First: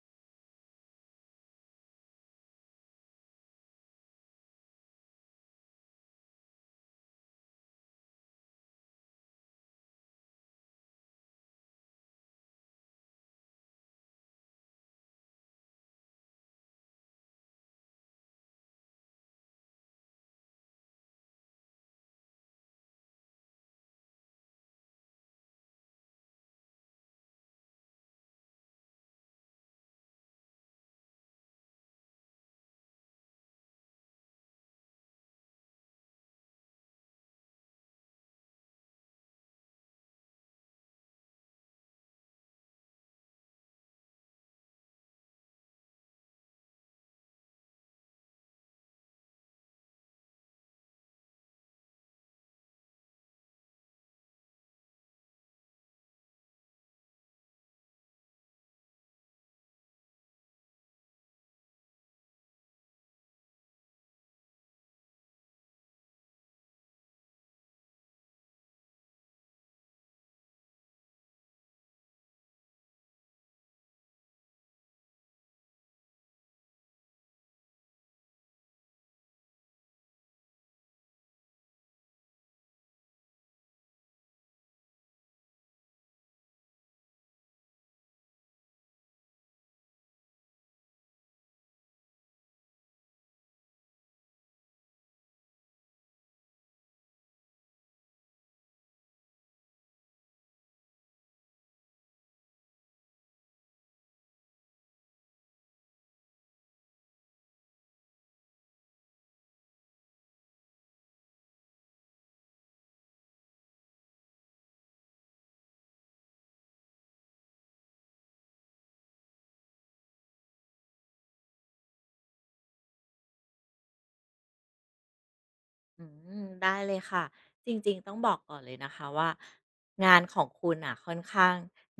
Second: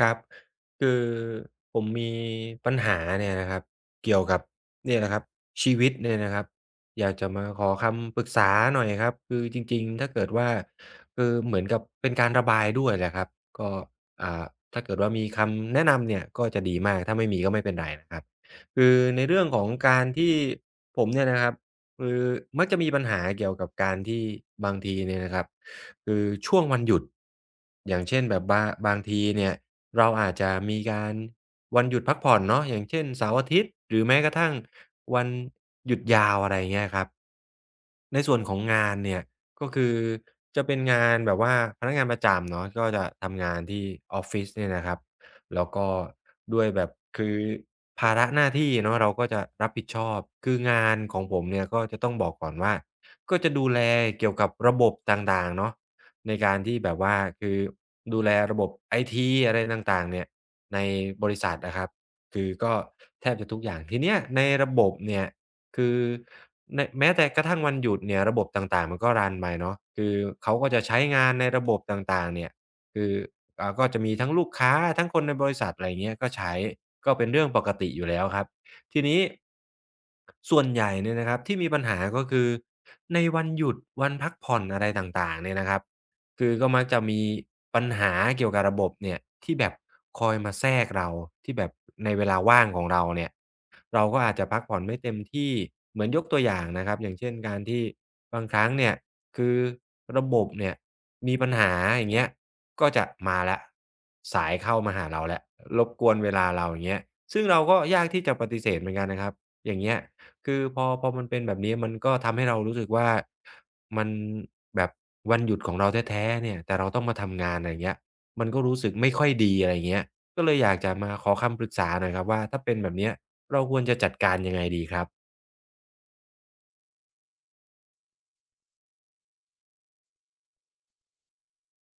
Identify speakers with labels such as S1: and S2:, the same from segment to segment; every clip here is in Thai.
S1: ครับคือผมมีปัญหาเนี่ยนะครับเกี่ยวกับเนี่ยนะครับชีวิตเนี่ยนะครับอยากจะมาขอคำปรึกษาหน่อยครับคือจริงๆถ้าเกิดว่าคือเหมือนกับเป็นการระบายด้วยแหละครับก็อ่าถ้าเกิดว่ามีคำแนะนำเนี่ยก็จะดีมากถ้าไม่มีก็ไม่เป็นไรนะครับคือในเรื่องของการที่ผมเนี่ยนะครับคือมักจะมีปัญหาเกี่ยวกับการที่บางทีเนี่ยนะครับ คือช่วงวันหยุดอย่างเช่นแบบบางทีเนี่ยเราอาจจะมีการวันหยุดพักผ่อนเนาะอย่างเช่นเสาร์อาทิตย์หรือแม้กระทั่งวันหยุดยาวอะไรอย่างเงี้ยครับในส่วนของงานเนี่ยก็คือจะเป็นงานแบบว่าพนักงานประจำเนาะก็จะทำงานที่ออฟฟิศเนี่ยนะครับแล้วก็ด้วยแบบคือภาระหน้าที่เนาะเราก็จะรับผิดชอบคืองานของผมเนี่ยก็จะต้องบอกก่อนว่าก็จะดูแลเกี่ยวกับระบบต่างๆเนาะ ในการที่แบบว่าคือดูแลระบบไอทีอะไรต่างๆเนี่ยในบริษัทนะครับคือก็แทบจะทุกอย่างทีเนี้ยในระบบเนี่ยคือในแม้แต่กระทั่งวันหยุดเนี่ยระบบต่างๆมันก็รันไปเนาะคือเขาก็จะใช้งานในระบบต่างๆเนี่ยคือก็จะมีทั้งลูกค้าทั้งคนในบริษัทอะไรอย่างเงี้ยก็ใช้ก็เป็นเรื่องปกติอยู่แล้วครับทีนี้ส่วนใหญ่เนี่ยนะครับที่มีปัญหาก็คือในวันหยุดวันพักผ่อนอะไรต่างๆเนี่ยนะครับ คือก็มักจะมีปัญหาเกี่ยวกับระบบเนี่ยที่แบบคอยมาแทรกเราที่แบบในเวลาว่างของเราเนี่ยเราก็อาจจะพักผ่อนไม่เต็มที่เหมือนยกตัวอย่างนะครับอย่างเช่นการที่บางครั้งเนี่ยคือระบบเนี่ยมีปัญหาอย่างเงี้ยก็จะมาแล้วสายเข้ามาหาเราแล้วรบกวนเวลาเราอย่างเงี้ยซึ่งเราก็ยากที่จะปฏิเสธเหมือนกันนะครับอย่างเงี้ย คือพอมันเป็นแบบนี้มันก็ทำให้เรารู้สึกว่ามันแบบวันหยุดของเราแท้ๆเนี่ยแต่เราต้องมาทำงานอะไรอย่างเงี้ยมันก็รู้สึกไม่ค่อยดีอะไรอย่างเงี้ยก็เลยอยากจะมาขอคำปรึกษาหน่อยครับว่าถ้าเป็นแบบเนี้ยเราควรจะจัดการยังไงดีครับ
S2: อืมได้เลยค่ะจริงๆต้องบอกก่อนเลยนะคะว่างานของคุณอ่ะค่อนข้าง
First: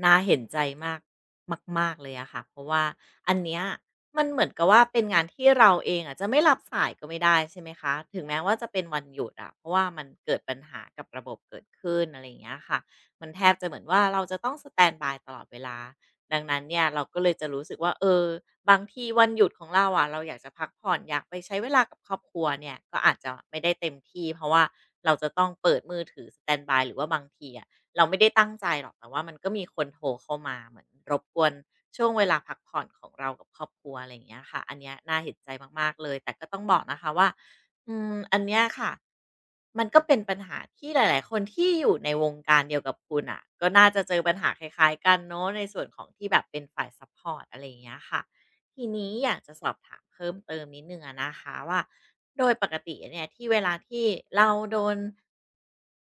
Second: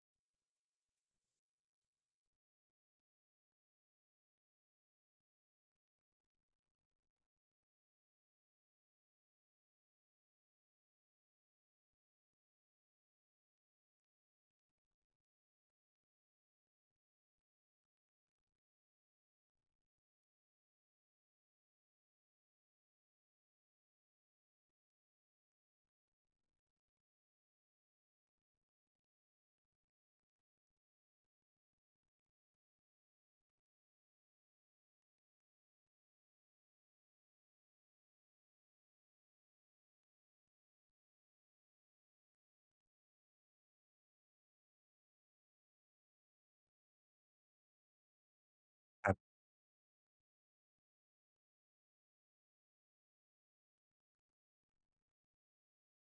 S2: น่าเห็นใจมากมากๆเลยอะค่ะเพราะว่าอันเนี้ยมันเหมือนกับว่าเป็นงานที่เราเองอะจะไม่รับสายก็ไม่ได้ใช่ไหมคะถึงแม้ว่าจะเป็นวันหยุดอะเพราะว่ามันเกิดปัญหากับระบบเกิดขึ้นอะไรอย่างเงี้ยค่ะมันแทบจะเหมือนว่าเราจะต้องสแตนด์บายตลอดเวลา ดังนั้นเนี่ยเราก็เลยจะรู้สึกว่าเออบางทีวันหยุดของเราอะเราอยากจะพักผ่อนอยากไปใช้เวลากับครอบครัวเนี่ยก็อาจจะไม่ได้เต็มที่เพราะว่าเราจะต้องเปิดมือถือสแตนด์บายหรือว่าบางทีอะเราไม่ได้ตั้งใจหรอกแต่ว่ามันก็มีคนโทรเข้ามาเหมือนรบกวนช่วงเวลาพักผ่อนของเรากับครอบครัวอะไรอย่างเงี้ยค่ะอันเนี้ยน่าเห็นใจมากๆเลยแต่ก็ต้องบอกนะคะว่า อันเนี้ยค่ะมันก็เป็นปัญหาที่หลายๆ คนที่อยู่ในวงการเดียวกับคุณอ่ะก็น่าจะเจอปัญหาคล้ายๆกันเนาะในส่วนของที่แบบเป็นฝ่ายซัพพอร์ตอะไรอย่างเงี้ยค่ะทีนี้อยากจะสอบถามเพิ่มเติมนิดหนึ่งอะนะคะว่าโดยปกติเนี่ยที่เวลาที่เราโดน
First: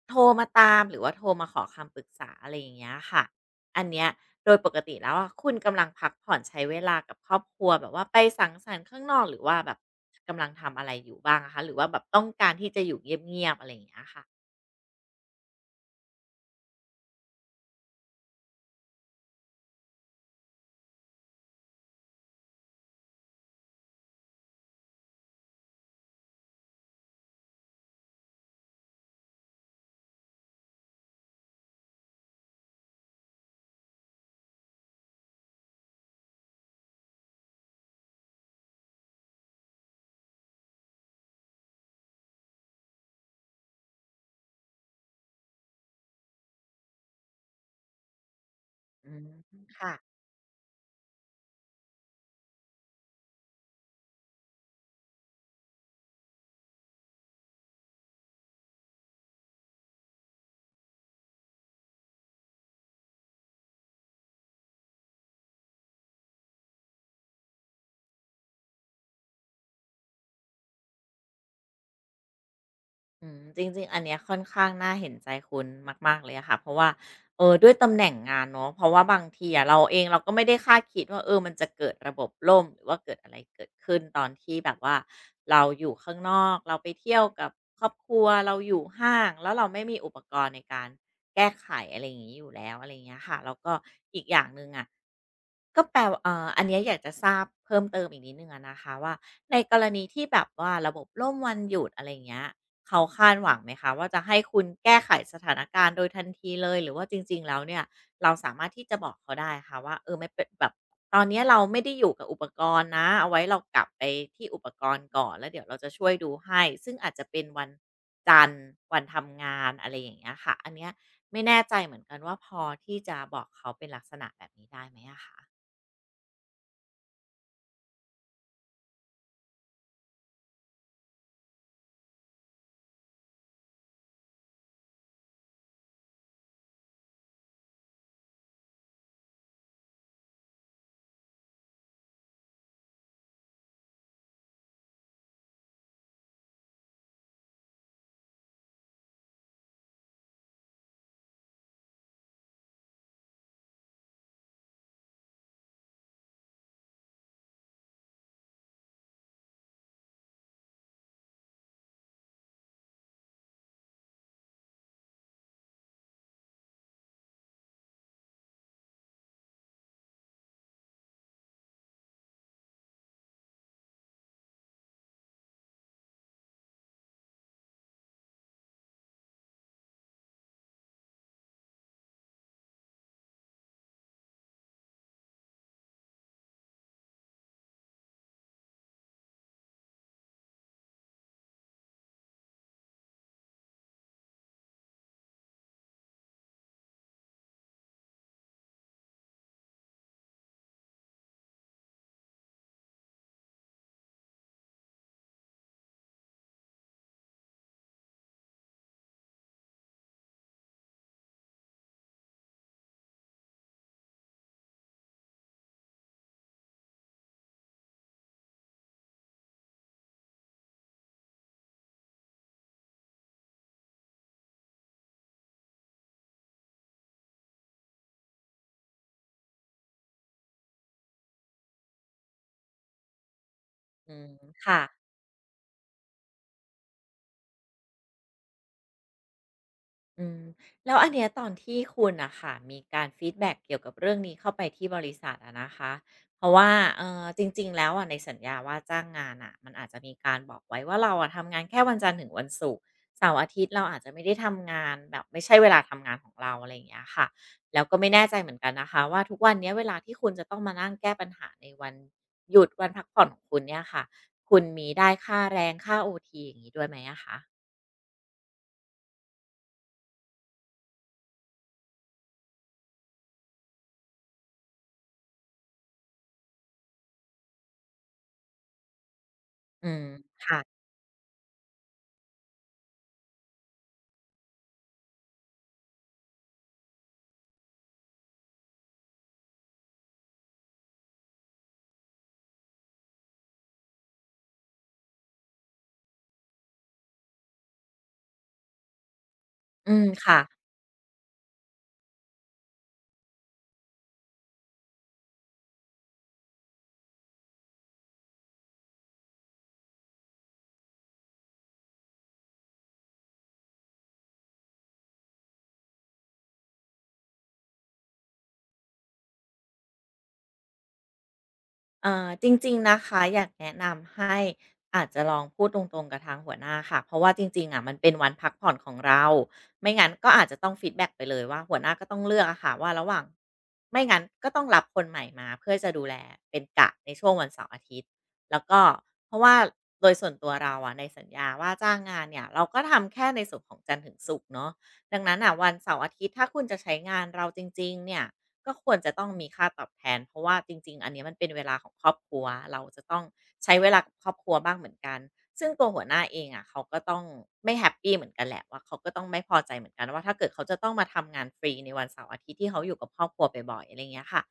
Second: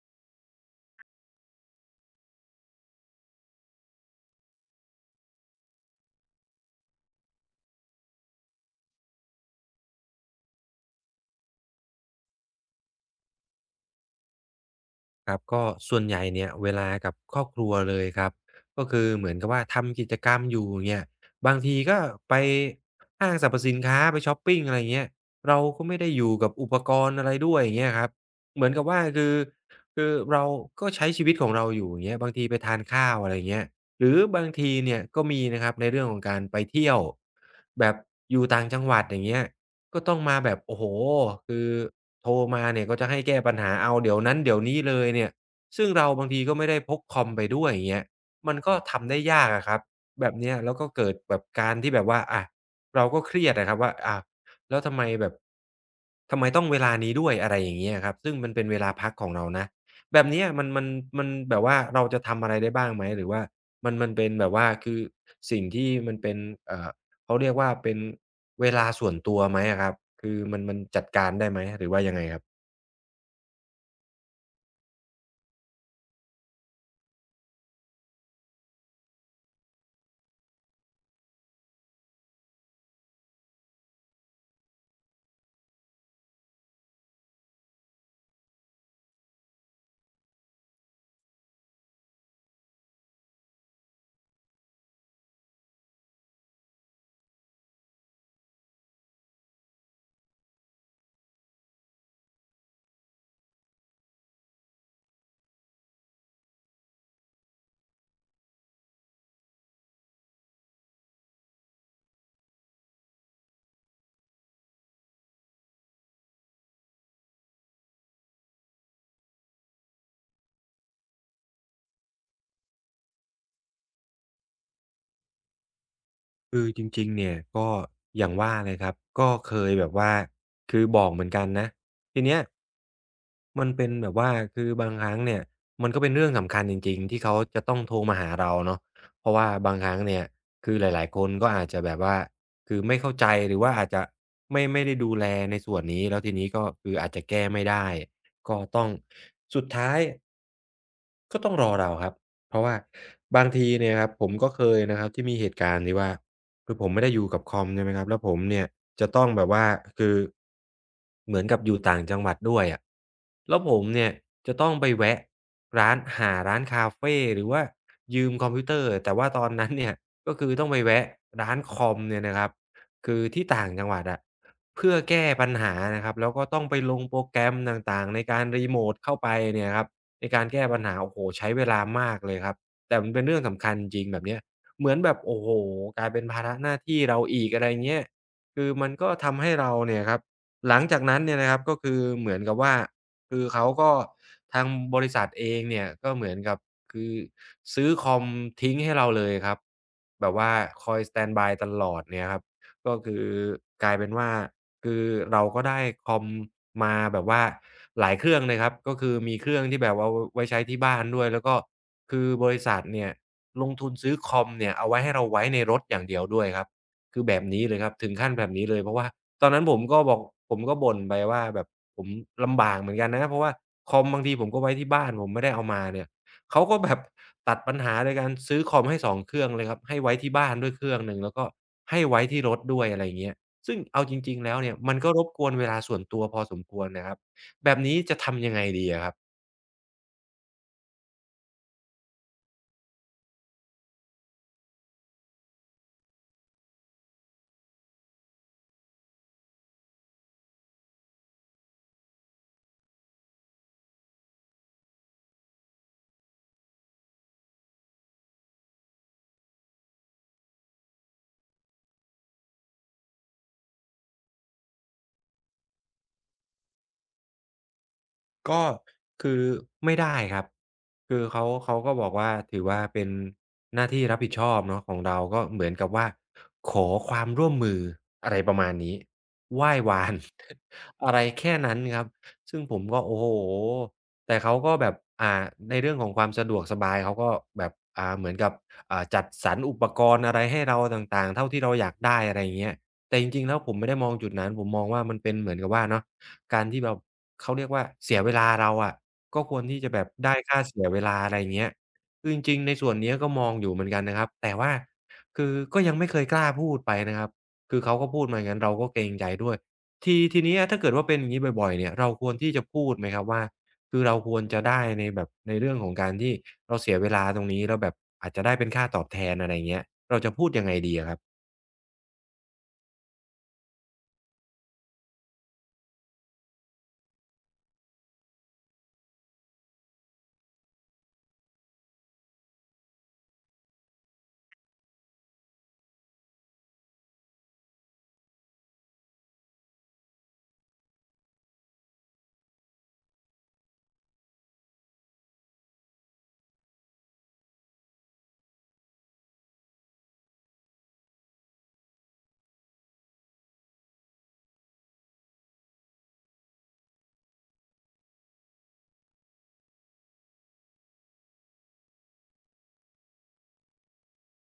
S2: โทรมาตามหรือว่าโทรมาขอคำปรึกษาอะไรอย่างเงี้ยค่ะ อันเนี้ยโดยปกติแล้วอะคุณกำลังพักผ่อนใช้เวลากับครอบครัวแบบว่าไปสังสรรค์ข้างนอกหรือว่าแบบกำลังทำอะไรอยู่บ้างอะคะหรือว่าแบบต้องการที่จะอยู่เงียบๆอะไรอย่างเงี้ยค่ะ
S1: ครับก็ส่วนใหญ่เนี่ยเวลากับครอบครัวเลยครับก็คือเหมือนกับว่าทำกิจกรรมอยู่เนี่ยบางทีก็ไปห้างสรรพสินค้าไปช้อปปิงอะไรอย่างเงี้ยเราก็ไม่ได้อยู่กับอุปกรณ์อะไรด้วยอย่างเงี้ยครับเหมือนกับว่าคือเราก็ใช้ชีวิตของเราอยู่อย่างเงี้ยบางทีไปทานข้าวอะไรเงี้ยหรือบางทีเนี่ยก็มีนะครับในเรื่องของการไปเที่ยวแบบอยู่ต่างจังหวัดอย่างเงี้ย ก็ต้องมาแบบโอ้โฮคือโทรมาเนี่ยก็จะให้แก้ปัญหาเอาเดี๋ยวนั้นเดี๋ยวนี้เลยเนี่ยซึ่งเราบางทีก็ไม่ได้พกคอมไปด้วยอย่างเงี้ยมันก็ทำ
S2: อื
S1: ได้
S2: ม
S1: ยากอะครับ
S2: ค่ะ
S1: แบบเนี้ยแล้วก็เกิดแบบการที่แบบว่าอะเราก็เครียดอะครับว่าอ้าวแล้วทำไมแบบทำไมต้องเวลานี้ด้วยอะไรอย่างเงี้ยครับซึ่งมันเป็นเวลาพักของเรานะแบบเนี้ยมันมันแบบว่าเราจะทำอะไรได้บ้างไหมหรือว่ามันเป็นแบบว่าคือสิ่งที่มันเป็นเอ่อ เขาเรียกว่าเป็นเวลาส่วนตัวไหมอะครับ คือมันจัดการได้ไหมหรือว่ายังไงครับ
S2: อืมจริงๆ อันเนี้ยค่อนข้างน่าเห็นใจคุณมากๆเลยอะค่ะเพราะว่าเออด้วยตำแหน่งงานเนาะเพราะว่าบางทีอะเราเองเราก็ไม่ได้คาดคิดว่าเออมันจะเกิดระบบล่มหรือว่าเกิดอะไรเกิดขึ้นตอนที่แบบว่าเราอยู่ข้างนอกเราไปเที่ยวกับครอบครัวเราอยู่ห้างแล้วเราไม่มีอุปกรณ์ในการแก้ไขอะไรอย่างนี้อยู่แล้วอะไรอย่างเงี้ยค่ะแล้วก็อีกอย่างหนึ่งอะ ก็แปลว่าเอ่าอันเนี้ยอยากจะทราบเพิ่มเติมอีกนิดหนึ่งอะนะคะว่าในกรณีที่แบบว่าระบบล่มวันหยุดอะไร่เงี้ยเขาคาดหวังไหมคะว่าจะให้คุณแก้ไขสถานการณ์โดยทันทีเลยหรือว่าจริงๆแล้วเนี่ยเราสามารถที่จะบอกเขาได้คะว่าเออไม่เป็นแบบตอนเนี้ยเราไม่ได้อยู่กับอุปกรณ์นะเอาไว้เรากลับไปที่อุปกรณ์ก่อนแล้วเดี๋ยวเราจะช่วยดูให้ซึ่งอาจจะเป็นวันจันทร์วันทำงานอะไรอย่างเงี้ยค่ะอันเนี้ยไม่แน่ใจเหมือนกันว่าพอที่จะบอกเขาเป็นลักษณะแบบนี้ได้ไหมอะคะ
S1: คือจริงๆเนี่ยก็อย่างว่าเลยครับ ก็เคยแบบว่าคือบอกเหมือนกันนะทีเนี้ยมันเป็นแบบว่าคือบางครั้งเนี่ยมันก็เป็นเรื่องสำคัญจริงๆที่เขาจะต้องโทรมาหาเราเนาะเพราะว่าบางครั้งเนี่ยคือหลายๆคนก็อาจจะแบบว่าคือไม่เข้าใจหรือว่าอาจจะไม่ได้ดูแลในส่วนนี้แล้วทีนี้ก็คืออาจจะแก้ไม่ได้ก็ต้องสุดท้าย ก็ต้องรอเราครับเพราะว่าบางทีเนี่ยครับผมก็เคยนะครับที่มีเหตุการณ์ที่ว่าคือผมไม่ได้อยู่กับคอมใช่ไหมครับแล้วผมเนี่ยจะต้องแบบว่าคือเหมือนกับอยู่ต่างจังหวัดด้วยอะแล้วผมเนี่ยจะต้องไปแวะร้านหาร้านคาเฟหรือว่ายืมคอมพิวเตอร์แต่ว่าตอนนั้นเนี่ยก็คือต้องไปแวะร้านคอมเนี่ยนะครับคือที่ต่างจังหวัดอะเพื่อแก้ปัญหานะครับแล้วก็ต้องไปลงโปรแกรมต่างๆในการรีโมตเข้าไปเนี่ยครับ ในการแก้ปัญหาโอ้โฮใช้เวลามากเลยครับแต่มันเป็นเรื่องสำคัญจริงๆแบบเนี้ยเหมือนแบบโอ้โฮกลายเป็นภาระหน้าที่เราอีกอะไรเงี้ยคือมันก็ทำให้เราเนี่ยครับหลังจากนั้นเนี่ยนะครับก็คือเหมือนกับว่าคือเขาก็ทางบริษัทเองเนี่ยก็เหมือนกับคือซื้อคอมทิ้งให้เราเลยครับแบบว่าคอยสแตนด์บายตลอดเนี่ยครับก็คือกลายเป็นว่า คือเราก็ได้คอมมาแบบว่าหลายเครื่องเลยครับก็คือมีเครื่องที่แบบว่าไว้ใช้ที่บ้านด้วยแล้วก็คือบริษัทเนี่ยลงทุนซื้อคอมเนี่ยเอาไว้ให้เราไว้ในรถอย่างเดียวด้วยครับคือแบบนี้เลยครับถึงขั้นแบบนี้เลยเพราะว่าตอนนั้นผมก็บอกผมก็บ่นไปว่าแบบผมลำบากเหมือนกันนะเพราะว่าคอมบางทีผมก็ไว้ที่บ้านผมไม่ได้เอามาเนี่ยเขาก็แบบตัดปัญหาโดยการซื้อคอมให้สองเครื่องเลยครับให้ไว้ที่บ้านด้วยเครื่องหนึ่งแล้วก็ให้ไว้ที่รถด้วยอะไรอย่างเงี้ย ซึ่งเอาจ
S2: อืม
S1: ริงๆแล้วเนี่ย
S2: ค่ะ
S1: มันก็รบกวนเวลาส่วนตัวพอสมควรนะครับแบบนี้จะทำยังไงดีอะครับ
S2: อืมแล้วอันเนี้ยตอนที่คุณน่ะค่ะมีการฟีดแบ็กเกี่ยวกับเรื่องนี้เข้าไปที่บริษัทอะนะคะเพราะว่าจริงๆแล้วอะในสัญญาว่าจ้างงานน่ะมันอาจจะมีการบอกไว้ว่าเราอะทำงานแค่วันจันทร์ถึงวันศุกร์เสาร์อาทิตย์เราอาจจะไม่ได้ทำงานแบบไม่ใช่เวลาทำงานของเราอะไรอย่างเงี้ยค่ะแล้วก็ไม่แน่ใจเหมือนกันนะคะว่าทุกวันเนี้ยเวลาที่คุณจะต้องมานั่งแก้ปัญหาในวันหยุดวันพักผ่อนของคุณเนี่ยค่ะคุณมีได้ค่าแรงค่าโอทีอย่างงี้ด้วยไหมอะคะ
S1: ก็คือไม่ได้ครับคือเขาก็บอกว่าถือว่าเป็นหน้าที่รับผิดชอบเนาะของเราก็เหมือนกับว่าขอความร่วมมืออะไรประมาณนี้ไหว้
S2: อื
S1: วา
S2: ม
S1: น
S2: ค่ะ
S1: อะไรแค่นั้นครับซึ่งผมก็โอ้โฮแต่เขาก็แบบอ่าในเรื่องของความสะดวกสบายเขาก็แบบเหมือนกับจัดสรรอุปกรณ์อะไรให้เราต่างๆเท่าที่เราอยากได้อะไรอย่างเงี้ยแต่จริงๆแล้วผมไม่ได้มองจุดนั้นผมมองว่ามันเป็นเหมือนกับว่าเนาะ การที่แบบเขาเรียกว่าเสียเวลาเราอะก็ควรที่จะ
S2: อื
S1: แบ
S2: ม
S1: บได้
S2: ค่ะ
S1: ค่าเสียเวลาอะไรอย่างเงี้ยคือจริงๆในส่วนเนี้ยก็มองอยู่เหมือนกันนะครับแต่ว่าคือก็ยังไม่เคยกล้าพูดไปนะครับคือเขาก็พูดมาอย่างงั้นเราก็เกรงใจด้วยทีเนี้ยถ้าเกิดว่าเป็นอย่างงี้บ่อยๆเนี่ยเราควรที่จะพูดไหมครับว่าคือเราควรจะได้ในแบบในเรื่องของการที่เราเสียเวลาตรงนี้แล้วแบบอาจจะได้เป็นค่าตอบแทนอะไรอย่างเงี้ยเราจะพูดยังไงดีอะครับ
S2: จริงๆนะคะอยากแนะนำให้อาจจะลองพูดตรงๆกับทางหัวหน้าค่ะเพราะว่าจริงๆอะมันเป็นวันพักผ่อนของเราไม่งั้นก็อาจจะต้องฟีดแบ็กไปเลยว่าหัวหน้าก็ต้องเลือกอะค่ะว่าระหว่างไม่งั้นก็ต้องรับคนใหม่มาเพื่อจะดูแลเป็นกะในช่วงวันเสาร์อาทิตย์แล้วก็เพราะว่าโดยส่วนตัวเราอะในสัญญาว่าจ้างงานเนี่ยเราก็ทำแค่ในส่วนของจันทร์ถึงศุกร์เนาะดังนั้นอ่ะวันเสาร์อาทิตย์ถ้าคุณจะใช้งานเราจริงๆเนี่ย ก็ควรจะต้องมีค่าตอบแทนเพราะว่าจริงๆ อันเนี้ยมันเป็นเวลาของครอบครัวเราจะต้องใช้เวลากับครอบครัวบ้างเหมือนกันซึ่งตัวหัวหน้าเองอะเขาก็ต้องไม่แฮปปีเหมือนกันแหละว่าเขาก็ต้องไม่พอใจเหมือนกันว่าถ้าเกิดเขาจะต้องมาทำงานฟรีในวันเสาร์อาทิตย์ที่เขาอยู่กับครอบครัวบ่อยๆอะไรเงี้ยค่ะ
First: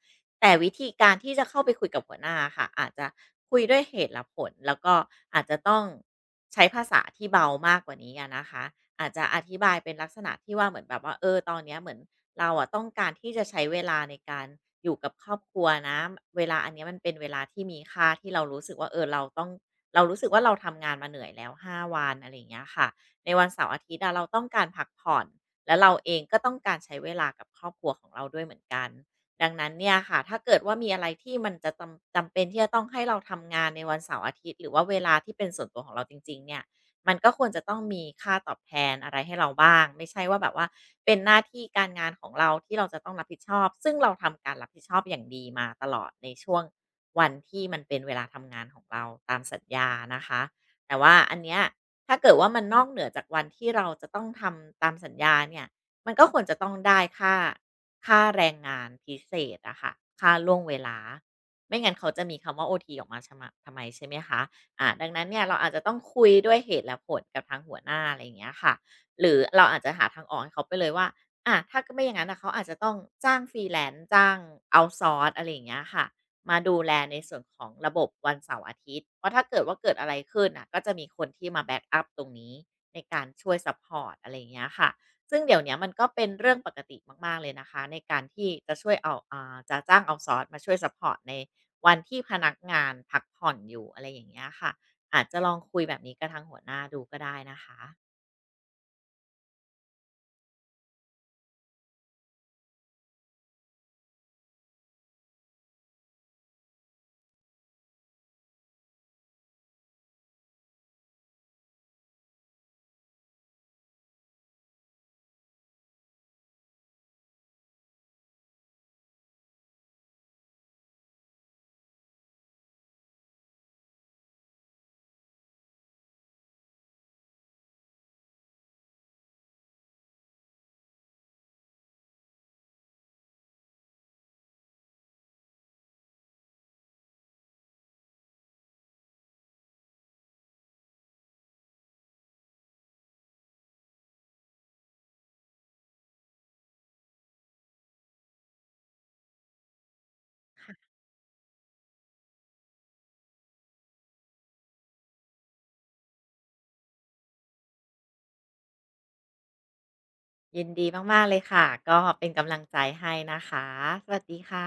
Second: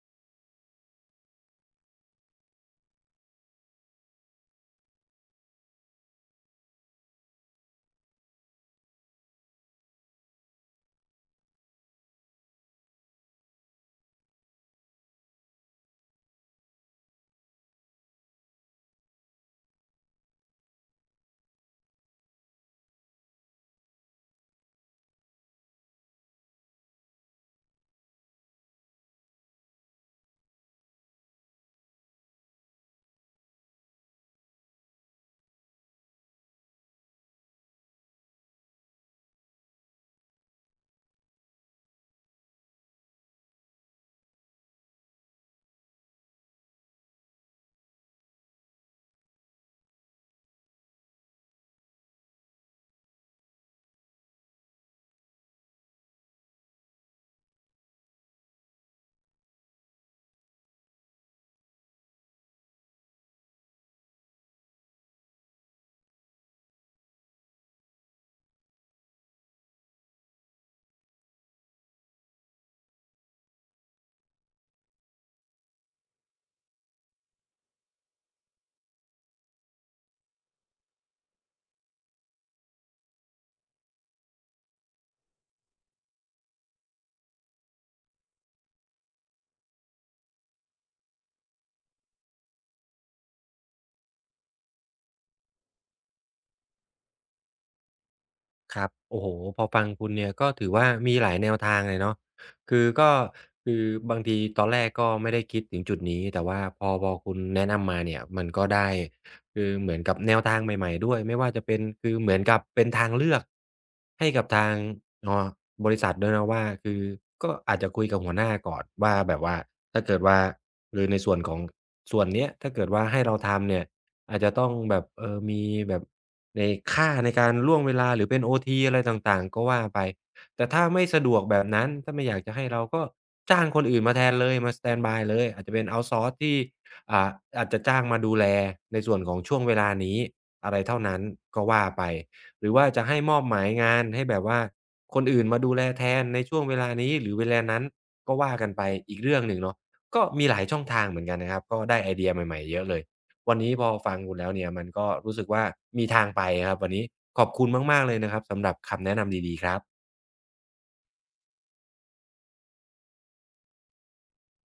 S2: แต่วิธีการที่จะเข้าไปคุยกับหัวหน้าค่ะอาจจะคุยด้วยเหตุและผลแล้วก็อาจจะต้องใช้ภาษาที่เบามากกว่านี้อะนะคะอาจจะอธิบายเป็นลักษณะที่ว่าเหมือนแบบว่าเออตอนเนี้ยเหมือนเราอะต้องการที่จะใช้เวลาในการอยู่กับครอบครัวนะเวลาอันเนี้ยมันเป็นเวลาที่มีค่าที่เรารู้สึกว่าเออเราต้องเรารู้สึกว่าเราทำงานมาเหนื่อยแล้ว5 วันอะไรอย่างเงี้ยค่ะในวันเสาร์อาทิตย์อะเราต้องการพักผ่อนและเราเองก็ต้องการใช้เวลากับครอบครัวของเราด้วยเหมือนกัน ดังนั้นเนี่ยค่ะถ้าเกิดว่ามีอะไรที่มันจะจำเป็นที่จะต้องให้เราทำงานในวันเสาร์อาทิตย์หรือว่าเวลาที่เป็นส่วนตัวของเราจริงๆเนี่ยมันก็ควรจะต้องมีค่าตอบแทนอะไรให้เราบ้างไม่ใช่ว่าแบบว่าเป็นหน้าที่การงานของเราที่เราจะต้องรับผิดชอบซึ่งเราทำการรับผิดชอบอย่างดีมาตลอดในช่วงวันที่มันเป็นเวลาทำงานของเราตามสัญญานะคะแต่ว่าอันเนี้ยถ้าเกิดว่ามันนอกเหนือจากวันที่เราจะต้องทำตามสัญญาเนี่ยมันก็ควรจะต้องได้ค่าแรงงานพิเศษอะค่ะค่าล่วงเวลาไม่งั้นเขาจะมีคำว่า OT อทีออกมาชะมะทำไมใช่ไหมคะดังนั้นเนี่ยเราอาจจะต้องคุยด้วยเหตุและผลกับทางหัวหน้าอะไรอย่างเงี้ยค่ะหรือเราอาจจะหาทางออกให้เขาไปเลยว่าถ้าไม่อย่างนั้นน่ะเขาอาจจะต้องจ้าง freelance จ้าง outsource อะไรอย่างเงี้ยค่ะมาดูแลในส่วนของระบบวันเสาร์อาทิตย์เพราะถ้าเกิดว่าเกิดอะไรขึ้นน่ะก็จะมีคนที่มาแบ็กอัปตรงนี้ในการช่วยซัปพอร์ตอะไรอย่างเงี้ยค่ะ ซึ่งเดี๋ยวเนี้ยมันก็เป็นเรื่องปกติมากๆเลยนะคะในการที่จะช่วยเอาจะจ้างเอาซอสมาช่วยซัปพอร์ตในวันที่พนักงานพักผ่อนอยู่อะไรอย่างเงี้ยค่ะอาจจะลองคุยแบบนี้กับทางหัวหน้าดูก็ได้นะคะ
S1: ครับโอ้โฮพอฟังคุณเนี่ยก็ถือว่ามีหลายแนวทางเลยเนาะคือก็คือบางทีตอนแรกก็ไม่ได้คิดถึงจุดนี้ แต่ว่าพอคุณแนะนำมาเนี่ยมันก็ได้คือเหมือนกับแนวทางใหม่ๆด้วย ไม่ว่าจะเป็น คือเหมือนกับเป็นทางเลือกให้กับทางเอ่อบริษัทด้วยนะว่าคือก็อาจจะคุยกับหัวหน้าก่อนว่าแบบว่าถ้าเกิดว่าคือในส่วนของส่วนเนี้ยถ้าเกิดว่าให้เราทำเนี่ย อาจจะต้องแบบเออมีแบบในค่าในการล่วงเวลาหรือเป็นOTอะไรต่างๆก็ว่าไปแต่ถ้าไม่สะดวกแบบนั้นถ้าไม่อยากจะให้เราก็จ้างคนอื่นมาแทนเลยมาสแตนด์บายเลยอาจจะเป็นเอาต์ซอร์ซที่อ่าอาจจะจ้างมาดูแลในส่วนของช่วงเวลานี้อะไรเท่านั้นก็ว่าไปหรือว่าจะให้มอบหมายงานให้แบบว่าคนอื่นมาดูแลแทนในช่วงเวลานี้หรือเวลานั้นก็ว่ากันไปอีกเรื่องหนึ่งเนาะก็มีหลายช่องทางเหมือนกันนะครับก็ได้ไอเดียใหม่ๆเยอะเลย วันนี้พอฟังคุณแล้วเนี่ยมันก็รู้สึกว่ามีทางไปครับวันนี้ขอบคุณมากๆเลยนะครับสำหรับคำแนะนำดีๆครับ
S2: ยินดีมากๆเลยค่ะก็เป็นกำลังใจให้นะคะสวัสดีค่ะ